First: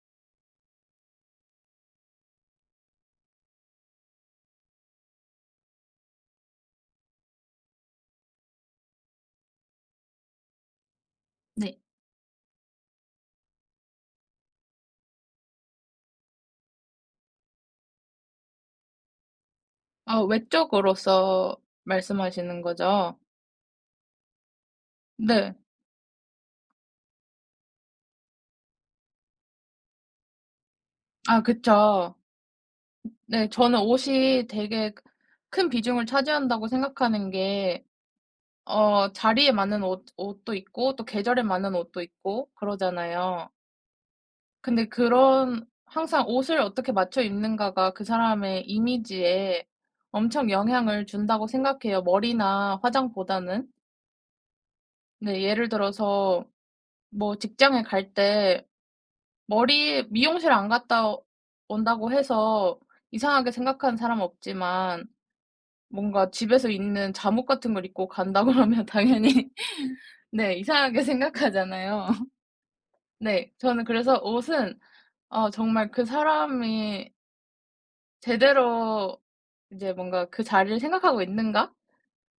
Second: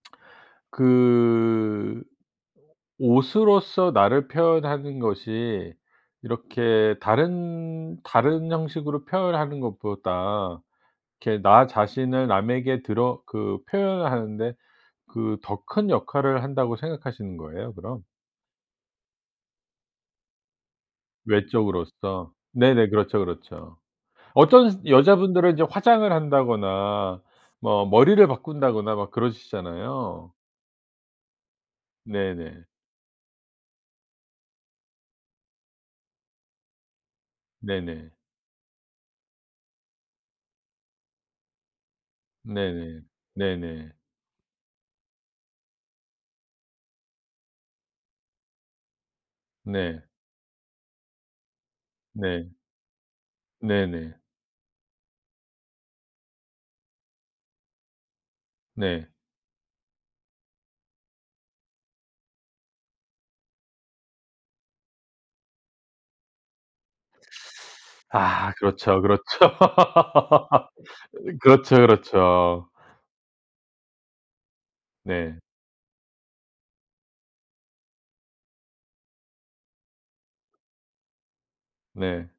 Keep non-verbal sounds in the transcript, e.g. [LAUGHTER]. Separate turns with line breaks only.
그 옷으로서 나를 표현하는 것이 이렇게 다른, 다른 형식으로 표현하는 것보다 이렇게 나
네.
자신을 남에게 드러 그 표현하는데 그 더 큰 역할을 한다고 생각하시는 거예요 그럼?
아 외적으로서
외적으로서.
말씀하시는
네네.
거죠?
그렇죠 그렇죠. 어떤
네.
여자분들은 이제 화장을 한다거나 뭐 머리를 바꾼다거나 막 그러시잖아요.
아 그쵸.
네네.
네. 저는 옷이 되게 크 큰 비중을 차지한다고 생각하는 게
네네.
어 자리에 맞는 옷 옷도 있고 또 계절에 맞는 옷도 있고
네네.
그러잖아요.
네네.
근데 그런 항상 옷을 어떻게 맞춰 입는가가 그 사람의 이미지에
네.
엄청 영향을 준다고 생각해요,
네.
머리나 화장보다는.
네네.
네. 예를 들어서 뭐 직장에 갈 때
네.
머리에 미용실 안 갔다 온다고 해서 이상하게 생각하는 사람은 없지만 뭔가 집에서 입는 잠옷 같은 걸 입고
[SUCKS TEETH]
간다
아
그러면
그렇죠 그렇죠.
당연히 [LAUGHS] 네
[LAUGHS]
이상하게
으 그렇죠
생각하잖아요. [LAUGHS]
그렇죠.
네. 저는 그래서 옷은
네.
어 정말 그 사람이 제대로 이제 뭔가 그 자리를 생각하고 있는가?
네.